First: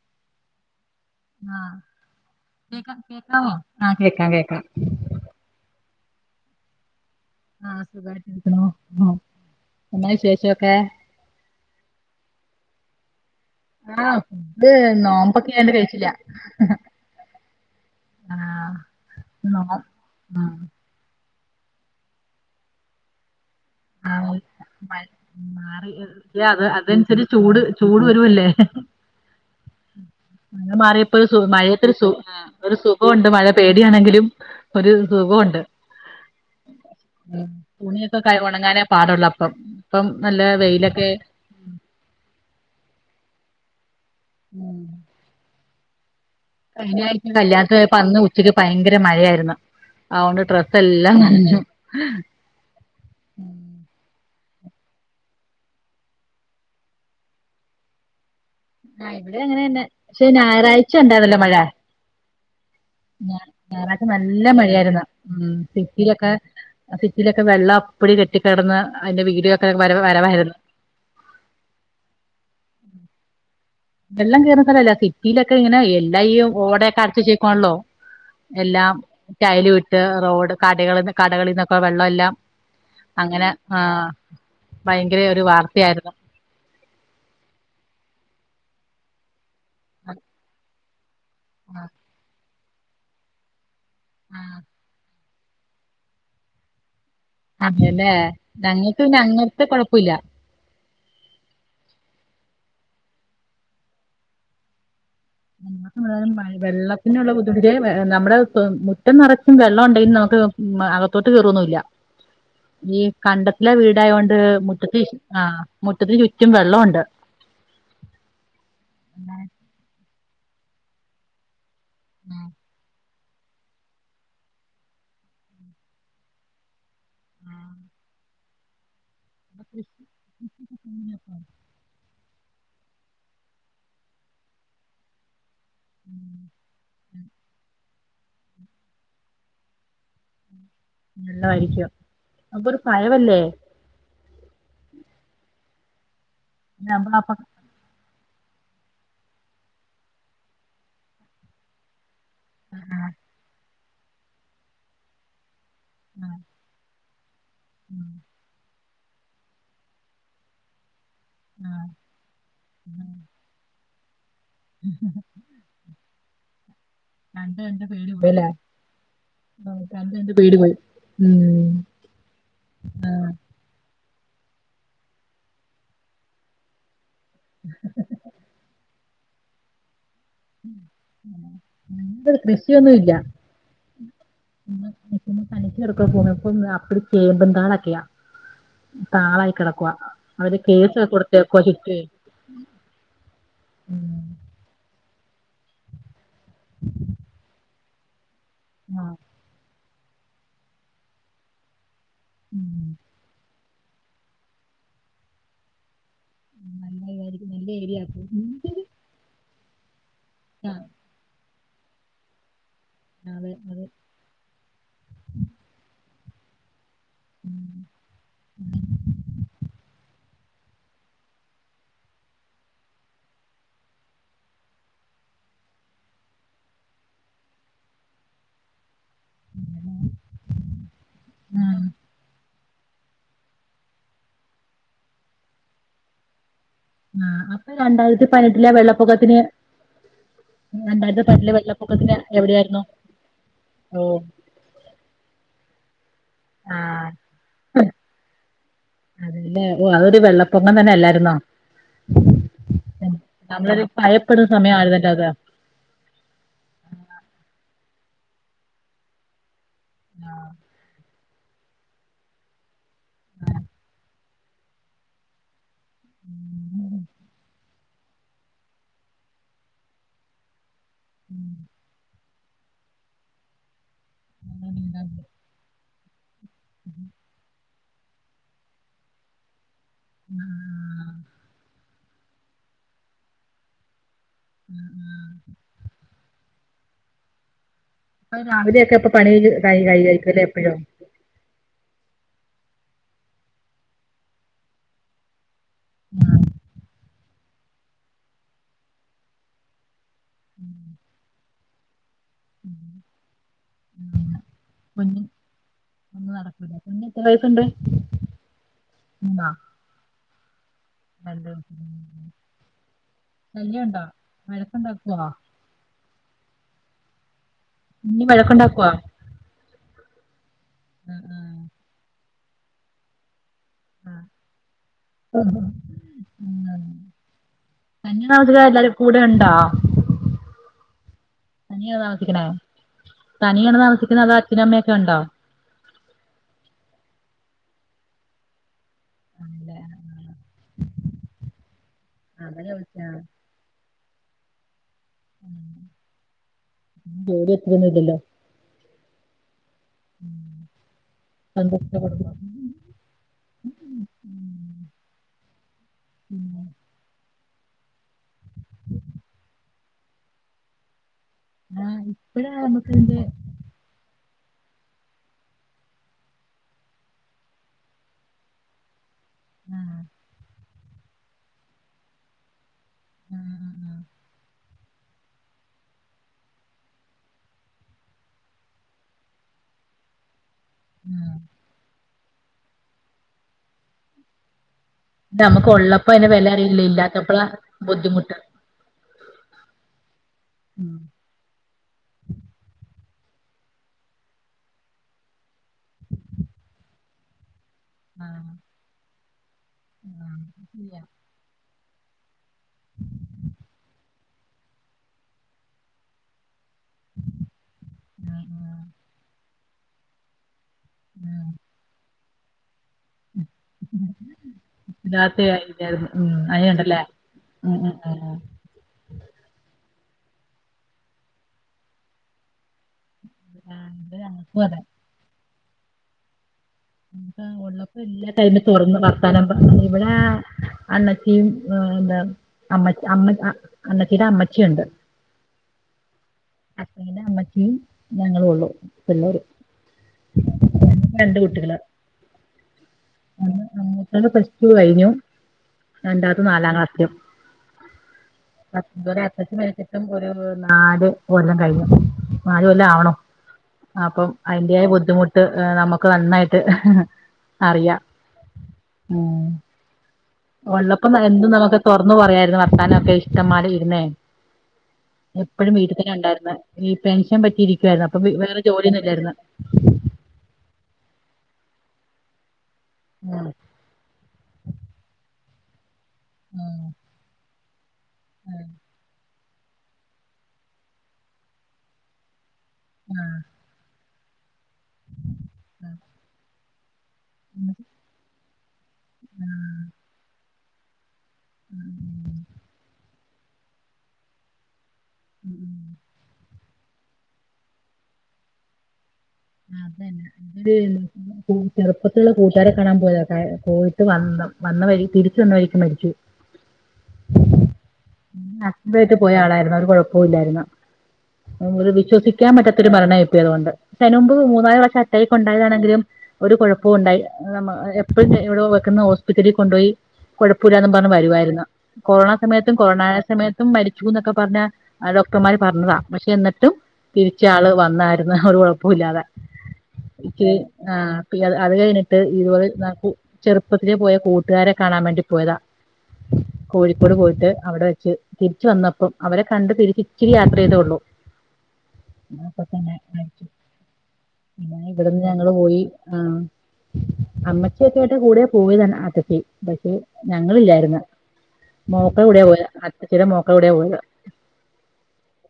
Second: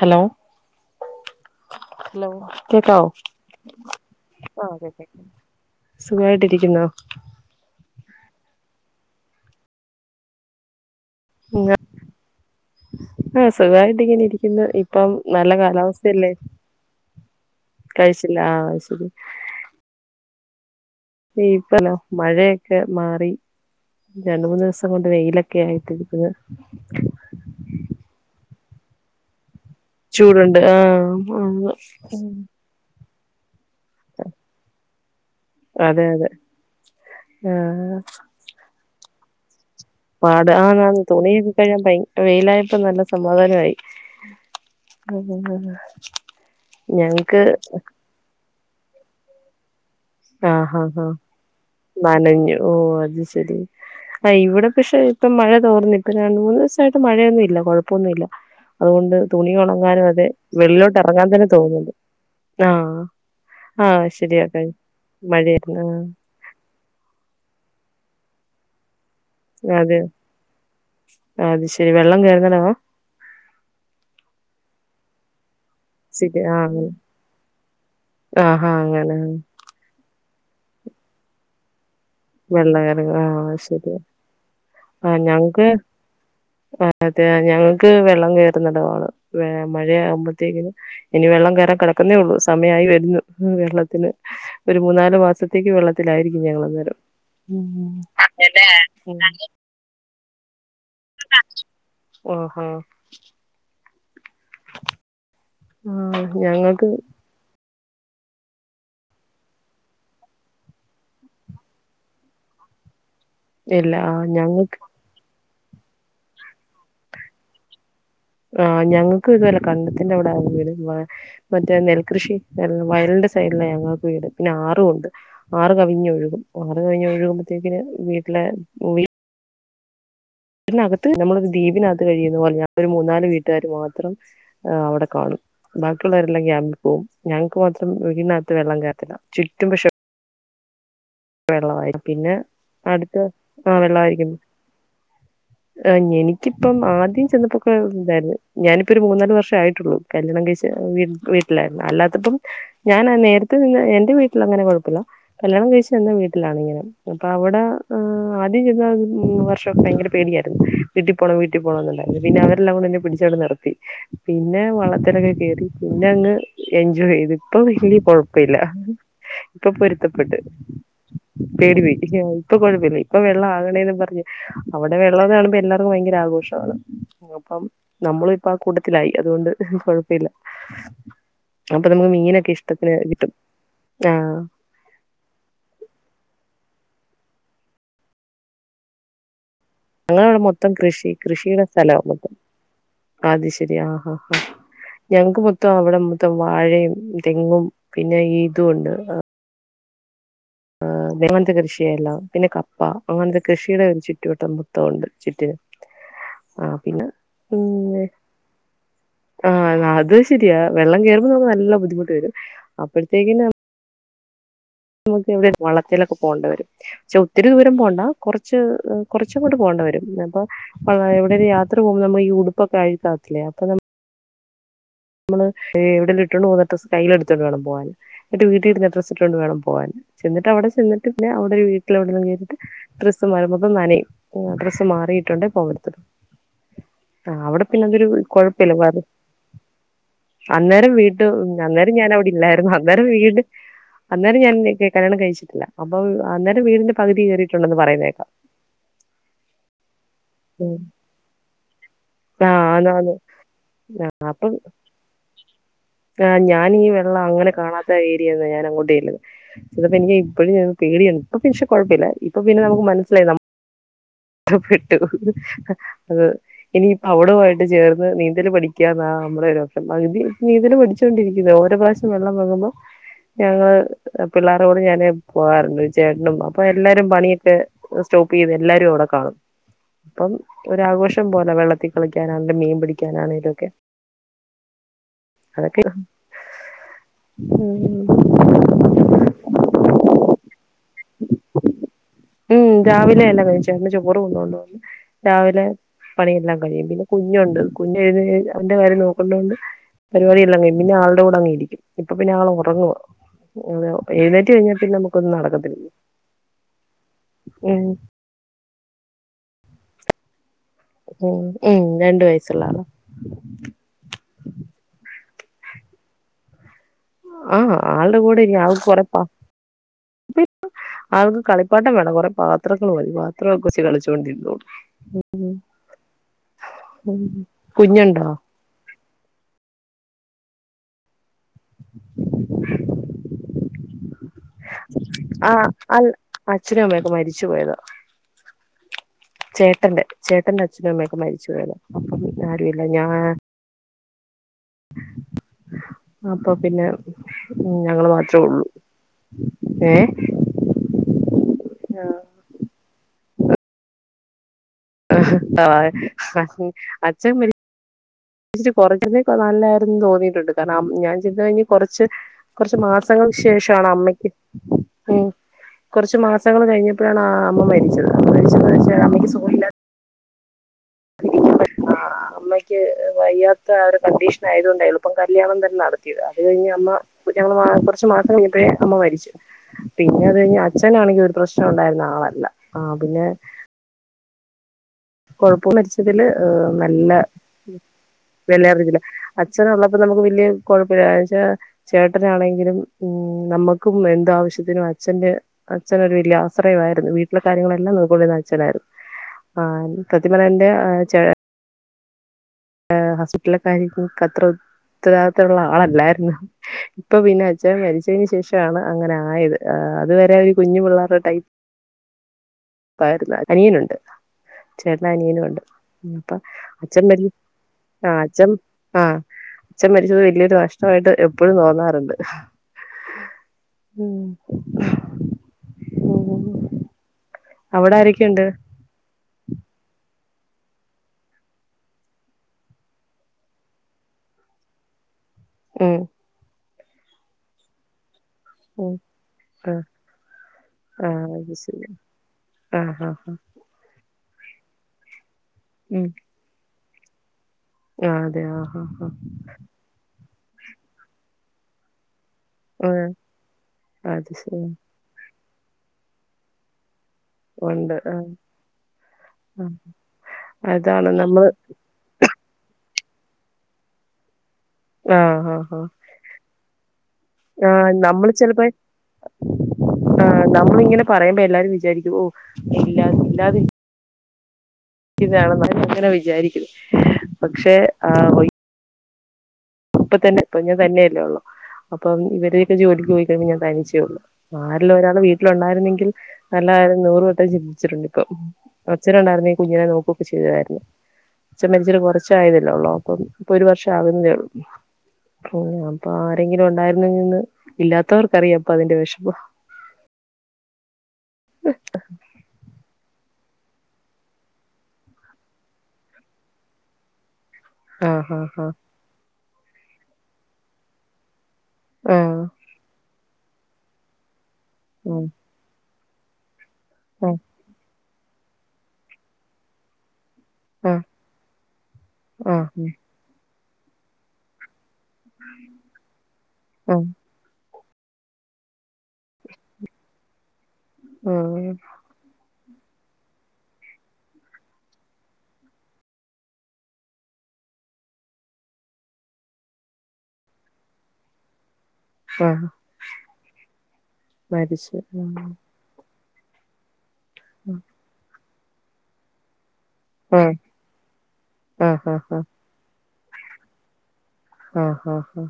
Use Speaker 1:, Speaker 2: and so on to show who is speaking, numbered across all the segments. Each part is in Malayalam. Speaker 1: ഹലോ
Speaker 2: ആഹ്
Speaker 1: ഹലോ
Speaker 2: കേക്കാ
Speaker 1: കേക്കവൊ
Speaker 2: കേക്കാവോ ആഹ് കേക്കാം കേക്കാം
Speaker 1: ആ കേക്കാം സുഖമായിട്ടിരിക്കുന്നോ
Speaker 2: ആഹ സുഖമായിട്ടിരിക്കുന്നു ആ എന്നാ വിശേഷക്കെ
Speaker 1: ങ്ങ ആഹ
Speaker 2: ആഹ്
Speaker 1: സുഖായിട്ടിങ്ങനെ ഇരിക്കുന്നു
Speaker 2: ഫുഡ്
Speaker 1: ഇപ്പം നല്ല
Speaker 2: നോമ്പൊക്കെ ആയോണ്ട് കഴിച്ചില്ല
Speaker 1: കാലാവസ്ഥയല്ലേ. കഴിച്ചില്ല ആഹ അശെരി
Speaker 2: നോ ആഹ്
Speaker 1: ഇപ്പല്ല മഴയൊക്കെ മാറി
Speaker 2: ആഹ്
Speaker 1: രണ്ട് മൂന്ന് ദിവസം
Speaker 2: മഴ
Speaker 1: കൊണ്ട് വെയിലൊക്കെ
Speaker 2: മാറി ഏ,
Speaker 1: ആയിട്ടിരിക്കുന്നു.
Speaker 2: അത് അതനുസരിച്ച് ചൂട് ചൂട് വരുവല്ലേ
Speaker 1: ചൂടുണ്ട്
Speaker 2: മഴ
Speaker 1: ആ
Speaker 2: മാറിയപ്പോരു മഴയത്തൊരു സു സുഖ കൊണ്ട് മഴ പേടിയാണെങ്കിലും ഒരു സഖുണ്ട്
Speaker 1: അതെ അതെ ആ
Speaker 2: തുണിയൊക്കെ പാടുള്ളപ്പം
Speaker 1: പാട് ആന്ന് തുണിക്ക കഴികാ വെയിലായപ്പ നല്ല സമാധാനമായി
Speaker 2: ഉം
Speaker 1: [unintelligible] ഞങ്ങക്ക്
Speaker 2: കല്യാണത്തിന് പോയപ്പോ അന്ന് ഉച്ചയ്ക്ക് ഭയങ്കര മഴയായിരുന്നു. അതുകൊണ്ട് ഡ്രസ്സ്
Speaker 1: ആഹഹാ ഹഹ
Speaker 2: എല്ലാം നനഞ്ഞു
Speaker 1: നനഞ്ഞു ഓ അത് ശരി. ആ ഇവടെ പക്ഷെ ഇപ്പ മഴ തോർന്ന് ഇപ്പൊ രണ്ട്, മൂന്ന് ദിവസായിട്ട് മഴയൊന്നുല്ല
Speaker 2: ആ
Speaker 1: അതുകൊണ്ട്
Speaker 2: ഇവിടെ അങ്ങനെ തന്നെ
Speaker 1: തുണിയൊണങ്ങാരും
Speaker 2: പക്ഷെ
Speaker 1: അതെ
Speaker 2: ഞായറാഴ്ച
Speaker 1: വെള്ളിലോട്ടെറങ്ങാനും
Speaker 2: ഉണ്ടായിരുന്നല്ലോ
Speaker 1: തന്നെ
Speaker 2: മഴ
Speaker 1: തോന്നുന്നത് ആഹ ആഹ
Speaker 2: ഞായറാഴ്ച നല്ല
Speaker 1: ശരിയാക്ക
Speaker 2: മഴയായിരുന്നു ഉം
Speaker 1: മഴയായിരുന്നു ആഹ്
Speaker 2: സിറ്റിലൊക്കെ സിറ്റിലൊക്കെ വെള്ളം അപ്പടികെട്ടിക്കിടന്ന് അയ്ന്റെ വീഡിയോക്കെ വര
Speaker 1: അതെ
Speaker 2: വരവയിരുന്നു.
Speaker 1: അത് ശരി വെള്ളം കേറുന്നടവാ
Speaker 2: വെള്ളം, കേറുന്ന, സ്ഥലല്ല, സിറ്റിലൊക്കെങ്ങനെ എല്ലാ ഈ
Speaker 1: ശരി ആഹ് അങ്ങനെ
Speaker 2: ഓടയൊക്കെ അടച്ചു വെച്ചേക്കണല്ലോ
Speaker 1: ആഹാ
Speaker 2: എല്ലാം
Speaker 1: അങ്ങനെ
Speaker 2: ടൈലുമിട്ടു റോഡ് കട കടകളിന്നൊക്കെ
Speaker 1: വെള്ള കാര്യങ്ങള് ആഹ് ശരിയാ
Speaker 2: ഭയങ്കര ഒരു
Speaker 1: ആഞങ്ങക്ക്
Speaker 2: വാർത്തയായിരുന്നു
Speaker 1: ആ അതെ ഞങ്ങക്ക് വെള്ളം കയറുന്നിടാണ് മഴയാകുമ്പോഴത്തേക്കിന് ഇനി വെള്ളം കേറാൻ കിടക്കുന്നേയൊള്ളൂ സമയായി വരുന്നു വെ ത്തിന്
Speaker 2: ആ
Speaker 1: ഒരു മൂന്നാല് മാസത്തേക്ക് വെള്ളത്തിലായിരിക്കും ഞങ്ങള് അന്നേരം
Speaker 2: അതല്ലേ ഞങ്ങൾക്ക് പിന്നെ അങ്ങനത്തെ കൊഴപ്പില്ല.
Speaker 1: ഓഹാ
Speaker 2: ആ
Speaker 1: ആഹ്
Speaker 2: ആ
Speaker 1: ഞങ്ങൾക്ക്
Speaker 2: വെള്ളത്തിനുള്ള ബുദ്ധിമുട് ഇത് നമ്മുടെ മുറ്റം നിറച്ചും വെള്ളം ഉണ്ടെങ്കും നമുക്ക് അകത്തോട്ട് കയറൊന്നില്ല. ഈ കണ്ടത്തിലെ
Speaker 1: ഇല്ല ആഹ്
Speaker 2: വീടായോണ്ട്
Speaker 1: ഞങ്ങൾക്ക്
Speaker 2: മുറ്റത്തി ആ മുറ്റത്തിന് ചുറ്റും വെള്ളവുണ്ട്.
Speaker 1: ആ ഞങ്ങൾക്ക് ഇത് വരേ കണ്ടത്തിന്റെ അവിടെ ആ വീട് നെൽകൃഷി
Speaker 2: ഉം.
Speaker 1: വയലിന്റെ സെ ല്ല ഞങ്ങൾക്ക് വീട് പിന്നെ ആറുണ്ട് ആറ് കവിഞ്ഞു ഒഴുകും ആറ് കവിഞ്ഞ ഒഴുകുമ്പോഴത്തേക്കിന് വീട്ടില് [unintelligible] അകത്ത് നമ്മളൊര് ദിപിനകത് കഴിയുന്ന പോലെ ഞൻ ഒരു മൂന്നാല് വീട്ടാര് മാത്രം അവിടെ കാണും. ബാക്കിള്ളരെ എല്ലാം ക്യാമ്പി പോവും. ഞങ്ങക്ക് മാത്രം വീടിനകത്ത് വെള്ളം കയറത്തില്ല ചുറ്റും പക്ഷെ വെള്ളമായിരിക്കും പിന്നെ
Speaker 2: അപ്പൊ ഒരു
Speaker 1: അടുത്ത
Speaker 2: പഴവല്ലേ
Speaker 1: ആ വെള്ളമായിരിക്കും. ആ എനിക്കിപ്പം
Speaker 2: നമ്മള്
Speaker 1: ആദ്യം
Speaker 2: അപ്പൊ
Speaker 1: ചെന്നപ്പോക്കെ ഇതായിരുന്നു. ഞാനിപ്പ ഒരു മൂന്ന നാല് വർഷം ആയിട്ടുള്ളു കല്യാണം കഴിച്ച വീട്ടിലായിരുന്നു അല്ലാത്തപ്പം. ഞാൻ നേരത്തെ നിന്ന് എന്റെ വീട്ടിൽ അങ്ങനെ കൊഴപ്പില്ല കല്യാണം കഴിച്ച എന
Speaker 2: ആ
Speaker 1: വീട്ടിലാണി ഇങ്ങനെ. അവിടെ
Speaker 2: ഉം
Speaker 1: ആദ്യം ചെയത വർഷംക്കെ ഭയങ്കര പേടിയായിരുന്നു. വീട്ടിൽ പോണം വീട്ടിൽ
Speaker 2: ആ
Speaker 1: പോണംണ്ടായിരുന്നു പിന്ന അവരെല്ലാം കൂടിന്നെ അവിടെ പിടിച്ചാടെ നിർത്തി. പിന്നെ വള്ളത്തിലൊക്കെ കേറി പിന്നെ അങ്ങ് എൻജോയ് ചെയ്ത് ഇപ്പൊ
Speaker 2: കണ്ട് കണ്ട്
Speaker 1: വലിയ
Speaker 2: പേടി പോയി അല്ലേ
Speaker 1: കൊഴപ്പില്ല ഇപ്പൊ
Speaker 2: ആ, കണ്ട് കണ്ട്
Speaker 1: പൊരുത്തപ്പെട്ട്.
Speaker 2: പേടി പോയി ഉം
Speaker 1: പേടി ഇപ്പൊ പോയി ഇപ്പൊ വെല്ലാ ആഗണേ അവിടെ വെള്ളം കാണുമ്പോൾ എല്ലാവർക്കും ഭയങ്കര ആഘോഷമാണ്. അപ്പം നമ്മളും ഇപ്പ ആ കൂട്ടത്തിലായി അതുകൊണ്ട് കുഴപ്പമില്ല അപ്പൊ നമുക്ക്
Speaker 2: നിങ്ങ
Speaker 1: മീനൊക്കെ ഇഷ്ടത്തിന്
Speaker 2: കൃഷിയൊന്നും ഇല്ല.
Speaker 1: കിട്ടും ആഹ്
Speaker 2: ഉ. [unintelligible] ടുക പൊ ചേബുംതാള ഒക്കെയാ ആയിക്ണ്.
Speaker 1: ഞങ്ങളവിടെ മൊത്തം കൃഷി കൃഷിയുടെ സ്ഥലോ
Speaker 2: ചുറ്റുവേ
Speaker 1: മൊത്തം. അത് ശരി ആ ആ ആ. ഞങ്ങക്ക് മൊത്തം അവിടെ മൊത്തം വാഴയും തെങ്ങും പിന്നെ ഈതും ഉണ്ട്.
Speaker 2: ആഹ്
Speaker 1: ആ തേപോലത്തെ കൃഷിയെല്ലാം പിന്നെ കപ്പ
Speaker 2: ഉം
Speaker 1: അങ്ങൻത്തെ കൃഷിയുടെ ഒരു ചുറ്റുവട്ടം മൊത്തമുണ്ട് ചിറ്റി. ആ
Speaker 2: നല്ല
Speaker 1: പിന്നെ
Speaker 2: ഇതായിരിക്കും നല്ല ഏരിയ
Speaker 1: എംഒ.
Speaker 2: ആക്കും
Speaker 1: ആ അത് ശെരിയാ
Speaker 2: ആഹ്
Speaker 1: വെള്ളം കേറമ്പ നല്ല ബുദ്ധിമുട്ട് വരും.
Speaker 2: ആതെ അത്.
Speaker 1: നമുക്ക് എവിടെ വളത്തിലൊക്കെ പോണ്ടെ വരും. ചെ ഒത്തിരി
Speaker 2: ഉം
Speaker 1: ദൂരം പോകണ്ട കുറച്ച് കുറച്ചു അങ്ങോട്ട്‌ പോണ്ട വരുംപ്പൊ. എവിടെ ഒരു യാത്ര പോകുമ്പോ ഈ ഉടുപ്പൊക്കെ താത്തില്ലേ അപ്പൊ നമ്മള് എവിടെ ഇട്ടണ്ട് പോകുന്ന ഡ്രസ്യ്കൈ ട്ത്ട്ട് വേണം പോഗാന് വീട്ടിൽ ഇടുന്ന ഡ്രസ് ണ്ട് വേണം പോൻ ചെന്നിട്ട് അവിടെ ചെന്നിട്ട്ന്നെ അവിടെ ഒരു
Speaker 2: ആഹ്
Speaker 1: വീട്ടിൽ എവിടന്നും കേട്ട് ട്രസ് വരുമ്പത്തം നനിം ട്രസ് മാറിയിട്ടുണ്ട പോക. [unintelligible] ആ
Speaker 2: ആഹ്
Speaker 1: അവിടെ
Speaker 2: അപ്പൊ
Speaker 1: പിന്നെ അതൊരു
Speaker 2: രണ്ടായിരത്തി പതിനെട്ടിലെ
Speaker 1: കൊഴപ്പില്ല. [unintelligible]
Speaker 2: വെള്ളപ്പൊക്കത്തിന്
Speaker 1: അന്നേരം വീട്ട
Speaker 2: രണ്ടായിരത്തി പതിനെട്ടിലെ
Speaker 1: അന്നേരം ഞാൻ
Speaker 2: വെള്ളപ്പൊക്കത്തിന്
Speaker 1: അവിടെ ഇല്ലായിരുന്നു
Speaker 2: എവിടെയായിരുന്നു
Speaker 1: അന്നേരം വീണ്ട്
Speaker 2: ഓഹ്
Speaker 1: അന്നേരം ഞാൻ കല്യാണം കഴിച്ചിട്ടില്ല. അപ്പൊ അന്നേരം വീടിന്റെ
Speaker 2: ആഹ്
Speaker 1: പകുതി കേയറിയിട്ടുണ്ടന്ന് പറയുന്നേക്കാം.
Speaker 2: അതെല്ലേ ഓ അതൊരു വെള്ളപ്പൊങ്ങം തന്നെ അല്ലായിരുന്നോ?
Speaker 1: ആഹ് ആന്ന്
Speaker 2: നമ്മള് ഒര് ഭയപ്പെടുന്ന സമയം ആ തന്നെ.
Speaker 1: ആ ഈ വെള്ളം അങ്ങനെ കാണാത്ത ഏരിയന്ന ഞാൻ അങ്ങോട്ടല്ന്നത്. എനിക്ക് ഇപ്പോഴ പടിയാണ് ഇപ്പ പക്ഷെ കുഴപ്പില്ല ഇപ്പ പിന്നെ നുക്ക് മനസിലായി. പ്പെട്ടു അ ഇനിയിപ്പോ അവളുമായിട്ട് ചേർന്ന് നീന്തൽ പഠിക്കാന്നാ നമ്മളോഒരോസം പകുതി നീന്തൽ പഠിച്ചു [unintelligible] ഓരോ പ്രാവശ്യം വെള്ളം പൊങ്ങുമ്പോ ഞങ്ങള് പിള്ളേരു കൂടെ ഞാന് പോകാറിണ്ട് ചേട്ടനും അപ്പൊ എല്ലാരും പണിയൊക്കെ സ്റ്റോപ്പീത് എല്ലാരും അവിടെ കാണും ഇപ്പം ഒരാഘോഷം പോലെ വെള്ളത്തി കളിക്കാനാണെങ്കിലും മീൻ പിടിക്കാനാണെലൊക്കെ
Speaker 2: ഉം ഉം
Speaker 1: മ്
Speaker 2: അപ്പൊ രാവിലെയൊക്കെ അപ്പൊ പണി കൈ കഴിയായിരിക്കുവല്ലേ എപ്പഴും
Speaker 1: ഉം രാവിലെ എല്ല കഴിചെക്ക്നെ ചോറ് കൊണ്ടോ നീണ്ടി വിടന്ന് രാവിലെ പണിയെല്ലാം കഴിയും പിന്നെ കുഞ്ഞണ്ട് കുഞ്ഞായേന് ശേഷം അവന്റെ കാര്യം നോക്കണ്ടോണ്ട് പരിപാടി എല്ലാം കഴിഞ്ഞ് പിന്നെ ആളുടെ കൂടെ അങ്ങേയിരിക്കും ഇപ്പൊ പിന്നെ ആള്
Speaker 2: ഉം
Speaker 1: ഉറങ്ങുവ
Speaker 2: ഉം
Speaker 1: എഴുനേറ്റ് റ്റ് കഴിഞ്ഞാൽപി ന്നെ നമ്മക്കൊന്നും നടക്കത്തില്ലല്ലോ
Speaker 2: ഞ്ഞിന് എത്ര വയസ്സുണ്ട് ന്ന
Speaker 1: ഉം
Speaker 2: തല്ലും
Speaker 1: ഉം രണ്ടു വയസ്സുള്ള ആളാ
Speaker 2: ശല്യണ്ടോ വഴക്കുണ്ടാക്കോ
Speaker 1: ആ ആളുടെ
Speaker 2: ഉണ്ണി
Speaker 1: കൂടെരിക്യാണം
Speaker 2: വഴക്കുണ്ടാക്കുവോ ആ,
Speaker 1: ആൾക്ക്
Speaker 2: ആ,
Speaker 1: കളിപ്പാട്ടം വേണ്ട കോറെ പാത്രങ്ങൾ മതി പത് ത്ര കൊച്ച്
Speaker 2: ആ.
Speaker 1: കളിചോണ്ടിരിന്നോളും
Speaker 2: [unintelligible] എല്ലരും കൂടെ ഇണ്ടോ തനിയെ താമസിക്ണെ തനിയാണോ താമസിക്ക്ണെ അതോ അച്ഛനും അമ്മയൊക്കെ ഉണ്ടോ
Speaker 1: ആ അല്ല അച്ഛനും അമ്മയൊക്കെ മരിച്ചു പോയതാ
Speaker 2: ആണല്ലേ
Speaker 1: ചേട്ടന്റെ ചേട്ടന്റെ അച്ഛനും അമ്മയൊക്കെ മരിച്ചു പോയത അപ്പം
Speaker 2: ആ,
Speaker 1: പിന്നെ
Speaker 2: അതാ
Speaker 1: ആരുല്ല
Speaker 2: ചോദിച്ചാ
Speaker 1: ഞാൻ അപ്പൊ പിന്നെ
Speaker 2: ജോലി
Speaker 1: ഞങ്ങള്
Speaker 2: എത്തിയൊന്നുമില്ലല്ലോ
Speaker 1: മാത്രേ ഉള്ളൂ ഏഹ്
Speaker 2: [unintelligible]
Speaker 1: അഹ് ആ അഛൻ മരി ഇച്ച് കുറചോക്കെ നല്ലായിരുന്നു തോന്നിയിട്ടുണ്ട് കാരണം ഞാൻ ഇതി കഴിഞ്ഞ് കോറച്ച്
Speaker 2: ഇപ്പഴാ
Speaker 1: കോറച്ച്
Speaker 2: നമുക്ക് ഇതിന്റെ
Speaker 1: മാസങ്ങൾക്ക് ശേഷാ ണ് അമ്മയ്ക്ക് ഉം കൊറച്ച് മാസങ്ങള് കഴിഞ്ഞപ്പഴാണ് ആ അമ്മ മരിച്ചത് അമ്മ മരിച്ചെന്ന് വെച്ചാൽ അമ്മക്ക് സു
Speaker 2: അ അ
Speaker 1: ഇരിക്ക്മ്പോഴ് അ അമ്മയ്ക്ക്
Speaker 2: ആ,
Speaker 1: വയ്യാത്ത
Speaker 2: ആ,
Speaker 1: ഒരു
Speaker 2: ആ,
Speaker 1: കണ്ടീഷൻ ആയതോണ്ട് എളുപ്പം കല്യാണം തന്നെ നടത്തിയത് അത് കഴിഞ്ഞ് അമ്മ ഞങ്ങള് കുറച്ചു മാസം കഴിഞ്ഞപ്പോഴേ അമ്മ മരിച്ചു പിന്നെത് അച്ഛനാണെങ്കിൽ
Speaker 2: ആ.
Speaker 1: ഒരു പ്രശ്നം ഉണ്ടായിരുന്ന ആളല്ല ആ പിന്നെ
Speaker 2: ഇത്
Speaker 1: കൊഴപ്പ്
Speaker 2: നമുക്ക് ഉള്ളപ്പോ
Speaker 1: മരിച്ചതില്
Speaker 2: അതിന്റെ വില അറിയില്ല
Speaker 1: നല്ല
Speaker 2: ഇല്ലാത്തപ്പോഴാ ബുദ്ധിമുട്ട്
Speaker 1: വല്യേ അറിവില്ല അച്ഛനു ള്ളപ്പോ നമുക്ക് വല്യേ
Speaker 2: ഉം.
Speaker 1: കുഴപ്പില്ല അതുവെച്ച ചേട്ടനാണെങ്കിലും ഉം നമ്മക്കും എന്ത ആവശ്യത്തിനും അച്ഛന്റെ അച്ഛനോരു വലിയ ആശ്രയമായിരുന്നു വീട്ടിലെ കാര്യങ്ങളൊ ന്ന നോക്കണത്
Speaker 2: ആ,
Speaker 1: ഇന്റെ അച്ഛനായിരുന്നു അ
Speaker 2: ആ.
Speaker 1: സത്യംപറഞ്ഞാന്റെ
Speaker 2: ശരിയാ.
Speaker 1: ചേ ഹോസ്പിറ്റലക്കാര്യം ഇൻ ക് അത്രഓ ഉത്തരവാദിത്തള്ള ആളല്ലായിരുന്നു ഇപ്പൊ പിന്നെ അച്ചൻ മരിച്ചതിന്
Speaker 2: ഉം
Speaker 1: ശേഷാണ്
Speaker 2: ഉം
Speaker 1: അങ്ങനെ ആയത് അതുവരെ ഒരു കുഞ്ഞു പിള്ളേരുടെ ടൈപ്പ
Speaker 2: ഉം
Speaker 1: [unintelligible] അനിയനുണ്ട് ചേട്ടനും അനിയനും ഉണ്ട്
Speaker 2: രാത്രിയായില്ലായിരുന്നു ഉം
Speaker 1: അപ്പൊ
Speaker 2: അങ്ങനെയുണ്ടല്ലേ
Speaker 1: അച്ഛൻ മര്
Speaker 2: ഉം ഉം
Speaker 1: അ
Speaker 2: ഉം ഉം
Speaker 1: അച്ചം അ അച്ഛൻ മരിച്ചത് വലിയൊരു കഷ്ടായിട്ട് എപ്പോഴും തോന്നാറുണ്ട്
Speaker 2: ആ
Speaker 1: ഉം
Speaker 2: ഇവിടെ ഞങ്ങൾക്കും അതെ
Speaker 1: ഉം
Speaker 2: ആ
Speaker 1: അവിടെ
Speaker 2: ഉള്ളപ്പ എല്ലാ
Speaker 1: ആരൊക്കെയുണ്ട്
Speaker 2: ടൈമ തുറന്ന് വർത്താനം ഇവിടെ അണ്ണച്ചി എന്താ അമ്മ അമ്മ അണ്ണച്ചീടെ അമ്മച്ചി ഇണ്ട്
Speaker 1: ഉം
Speaker 2: അപ്പേന്റെ അമ്മച്ചി ഞങ്ങളോഉള്ളു
Speaker 1: ഉം
Speaker 2: പിള്ളേര്
Speaker 1: ആഹ്
Speaker 2: രണ്ട് കുട്ടികള്
Speaker 1: അ ഹാ ഹ
Speaker 2: ഒരാൾടെ പ്ലസ് ടു കഴിഞ്ഞു
Speaker 1: ഉം
Speaker 2: രണ്ടാത്തെ നാലാക്‌ളാസിലും
Speaker 1: ആഹ് അതെ ആഹ്
Speaker 2: അത്ത
Speaker 1: ആഹ്
Speaker 2: ഇതുവരെ അത്തച്ചി മരിച്ചിട്ടും ഒരു നാല് കൊല്ലംകഴിഞ്ഞു നാല്
Speaker 1: ആഹ്
Speaker 2: കൊല്ലാവണു അപ്പം
Speaker 1: അത് ശരി
Speaker 2: അതിന്റെയായ ബുദ്ധിമുട്ട് നമുക്ക് നന്നായിട്ട് ഹ് ഹ്
Speaker 1: ഉണ്ട്
Speaker 2: അറിയാം
Speaker 1: ആഹ്
Speaker 2: ഉം
Speaker 1: ആഹ് അതാണ്
Speaker 2: ഒള്ളപ്പം ന്ന
Speaker 1: നമ്മള്
Speaker 2: എന്തുന്നമ്മക്ക് തുറന്നു പറയാരുന്നു വർത്താനൊക്കെ ഇഷ്ടമ്മാരി ഇരുന്നേ
Speaker 1: ആഹ് ആഹ്
Speaker 2: എപ്പഴും
Speaker 1: ആഹ്
Speaker 2: വീട്ടിത്തന്നെ ഉണ്ടായിര്ന്ന് ഈ പെൻഷൻ
Speaker 1: ആഹ്
Speaker 2: പറ്റിയിരിക്കുവാരുന്നു അപ്പൊ വീ വേറെ ജോലിയൊന്നുയില്ലായിര്ന്ന്
Speaker 1: ആ നമ്മളിങ്ങനെ പറയുമ്പോ എല്ലാരും വിചാരിക്കു ഓ
Speaker 2: ആ
Speaker 1: ങ്ങനെയാണ് ന്നാ ങ്ങനെ വിചാരിക്കും പക്ഷെ,
Speaker 2: ഉം
Speaker 1: ഇപ്പ തന്നെ കുഞ്ഞ് തന്നെയല്ലേ ഒള്ളൂ അപ്പം ഇവരെയൊക്ക ജോലിക്ക് പോയിക്കഴുമ്പ ഞാൻ തനിച്ചേള്ളു ആര്ലു ഒരാൾ വീട്ടിലൊണ്ടായിര്ന്നെങ്കിൽ നല്ലതാര്ന്ന്, നൂറ് വട്ടം ചിന്തിച്ചിട്ടുണ്ട് ഇപ്പം അച്ഛനുണ്ടാര്ന്നേ കുഞ്ഞിനെ നോക്കൊക്കെ ചെയ്യുവല്ലേ അച്ഛമ്മരിച്ചിട്ട് കൊറച്ചായതല്ലേ ഒള്ളൂ അപ്പം ഇപ്പൊരു വർഷാവുന്നേ ഉള്ളൂ അപ്പൊ ആരെങ്കിലു ഒണ്ടായിര്ന്നെങ്ങേന്ന് ഇല്ലാത്തവർക്കറിയാപ്പൊ അതിന്റെ വെഷ്മം
Speaker 2: ആ അതന്നെ അവര് കു ചെറുപ്പത്തിലുള്ള കൂട്ടാരെ കാണാൻ പോയത ഹ് പോയിട്ട് വന്ന വന്ന വഴി തിരിച്ചു വന്ന വഴിക്ക് മരിച്ചു
Speaker 1: ആഹ് ഹഹ് ഹാ
Speaker 2: ഹസ്ബൻഡായിട്ട് പോയ ആളായിരുന്നു ഒരു കൊഴപ്പോല്ലാര്ന്ന് ഒര്
Speaker 1: ആഹ്
Speaker 2: വിശ്വസിക്കാൻ പറ്റാത്തൊരു മരണമായിപ്പോയി അതുകൊണ്ട് യ്നുമ്പ് മൂന്നാല് പ്രാവിശ്യം
Speaker 1: ആഹ് ഉം
Speaker 2: അറ്റായ്ക്കുണ്ടായതാണെങ്കിലും കൊണ്ടായതാണെങ്കിലും ഒരു കുഴപ്പവും ഉണ്ടായി
Speaker 1: ഉം
Speaker 2: അ ഹ് യ മാ എ പ്പ ന്ന് എവിടോ വെക്കന്ന് ഹോസ്പിറ്റലിൽ കൊണ്ടോയി കൊഴപ്പയില്ലാന്ന്
Speaker 1: ആഹ്
Speaker 2: പറഞ്ഞു വരുവായിര്ന്ന് കൊറോണ സമയത്തും,
Speaker 1: ആഹ്
Speaker 2: കൊറോണ സമയത്തുമ്മരിച്ചുന്നൊക്കെ പറഞ്ഞാ ആ ഡോക്ടർമാര് പറഞ്ഞതാ പക്ഷെ എന്നിട്ടും
Speaker 1: ഉം
Speaker 2: തിരിച്ചാള് വന്നായിര്ന്ന് ഹ് ഒരു കൊഴപ് പ്പോല്ലാതെ എക്ക് ആ പ്പി അത് അത്
Speaker 1: ഉം
Speaker 2: കയ്നിട്ട്, ഇത്പോലെ ന്നാ കു ചെറുപ്പത്തിലെ പോയ കൂട്ടുകാരെ കാണാൻ വേണ്ടി പോയതാ കോഴിക്കോട് പോയിട്ട് അവിടെ വെച്ച് തിരിച്ച് വന്നപ്പം അവരെ കണ്ട് തിരിച്ചിച്ചിരി യാത്ര ചെയ്തേ ഒള്ളൂ അപ്പൊ
Speaker 1: ആഹ്
Speaker 2: തന്നെ മരിച്ചു
Speaker 1: മരിച്ചു
Speaker 2: പിന്നിവ്ട്ന്ന് ഞങ്ങള് പോയി ആഹ് അമ്മച്ചിയൊക്കൊയായ്ട്ട് കൂടെയാ പോയത് അൻ അത്തച്ചി പക്ഷെ
Speaker 1: ആഹ്
Speaker 2: ഞങ്ങളില്ലായിര്ന്ന്
Speaker 1: ആഹ്
Speaker 2: മോക്കടെ
Speaker 1: ആഹ്
Speaker 2: കൂടെയാ പോയെ അത്തച്ചിടെ മോക്ക ടെ കൂടെയ പോയത്
Speaker 1: ആഹ് ആഹ് ആഹ്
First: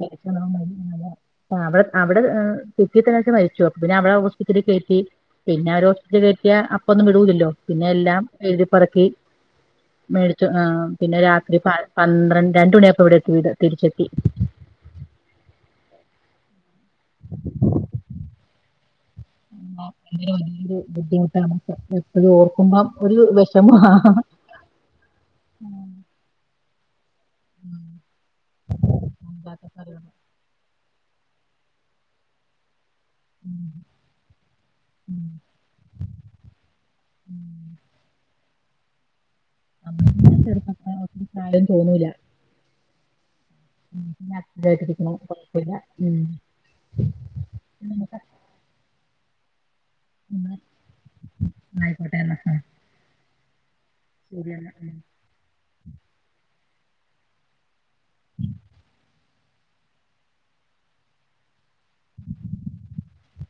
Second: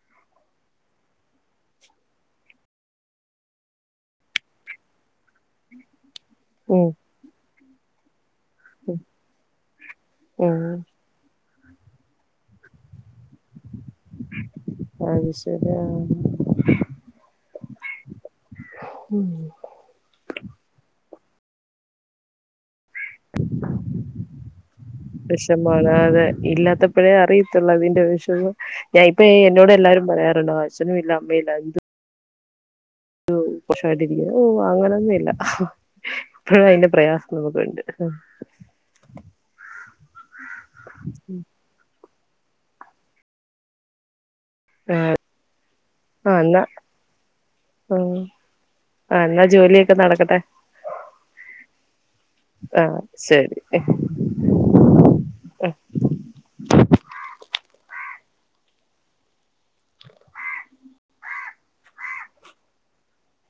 Speaker 2: തിരിച്ച് വന്നപ്പം മ [unintelligible] ത്ത അവിട അവിടെ ആ തിരിച്ചെത്തിയേനുശം മരിച്ചു അപ്പൊ പിന്നെ അവടെ ഹോസ്പിറ്റലീ കേറ്റി പിന്നാവ ര്ക്ക് കിട്ടിയാ
Speaker 1: ഉം
Speaker 2: അപ്പൊന്നും വിടൂല്ലല്ലോ പിന്നെ എല്ലാം എഴുതിപ്പറക്കി മേടിച്ചു ആ
Speaker 1: ഉം
Speaker 2: പിന്നെ രാത്രി പാ പന്ത്രണ്ട് രണ്ട് മണിയായപ്പൊ ഇവിടെ ത്തിവിടെ തിരിച്ചെത്തി
Speaker 1: അത് ശരി ആഹ്
Speaker 2: [unintelligible] അങ്ങനെയോരോ രോബുദ്ധിമുട്ട് താമസം എപ്പോഴു ഓർക്കുമ്പം ഒരു വെഷമ ആ ഹ ഹ
Speaker 1: ഇപ്പോഴേ അറിയത്തുള്ളൂ അതിന്റെ വെഷമം ഞാൻ ഇപ്പ എന്നോട് എല്ലാരും പറയാറുണ്ട് അച്ഛനുയില്ലാ അ മ്മേല്ലാ എന്ത് [unintelligible] ഷായിട്ടിരിക്ക്ന്നെ ഓ അങ്ങനൊന്നുല്ല ഇപ്പഴു അയിന്റെ പ്രയാസം നമക്കുണ്ട് ഉം
Speaker 2: അമ്മയമ്മ ചെറുപ്പക്കാ ഒത്തിരി പ്രായം തോന്നൂല നല്ല ആക്റ്റീവായിട്ടിരിക്കുണു കൊഴപ്പല്ല മ്
Speaker 1: ആഹ് എന്നാ
Speaker 2: പ്പം
Speaker 1: ആഹ്
Speaker 2: നമ്മക്കാ
Speaker 1: ആ എന്നാ ജോലിയൊക്കെ നടക്കട്ടെ
Speaker 2: ആയിക്കോട്ടെ
Speaker 1: ആ ശരി
Speaker 2: ശെരിയെന്ന ഉം [unintelligible]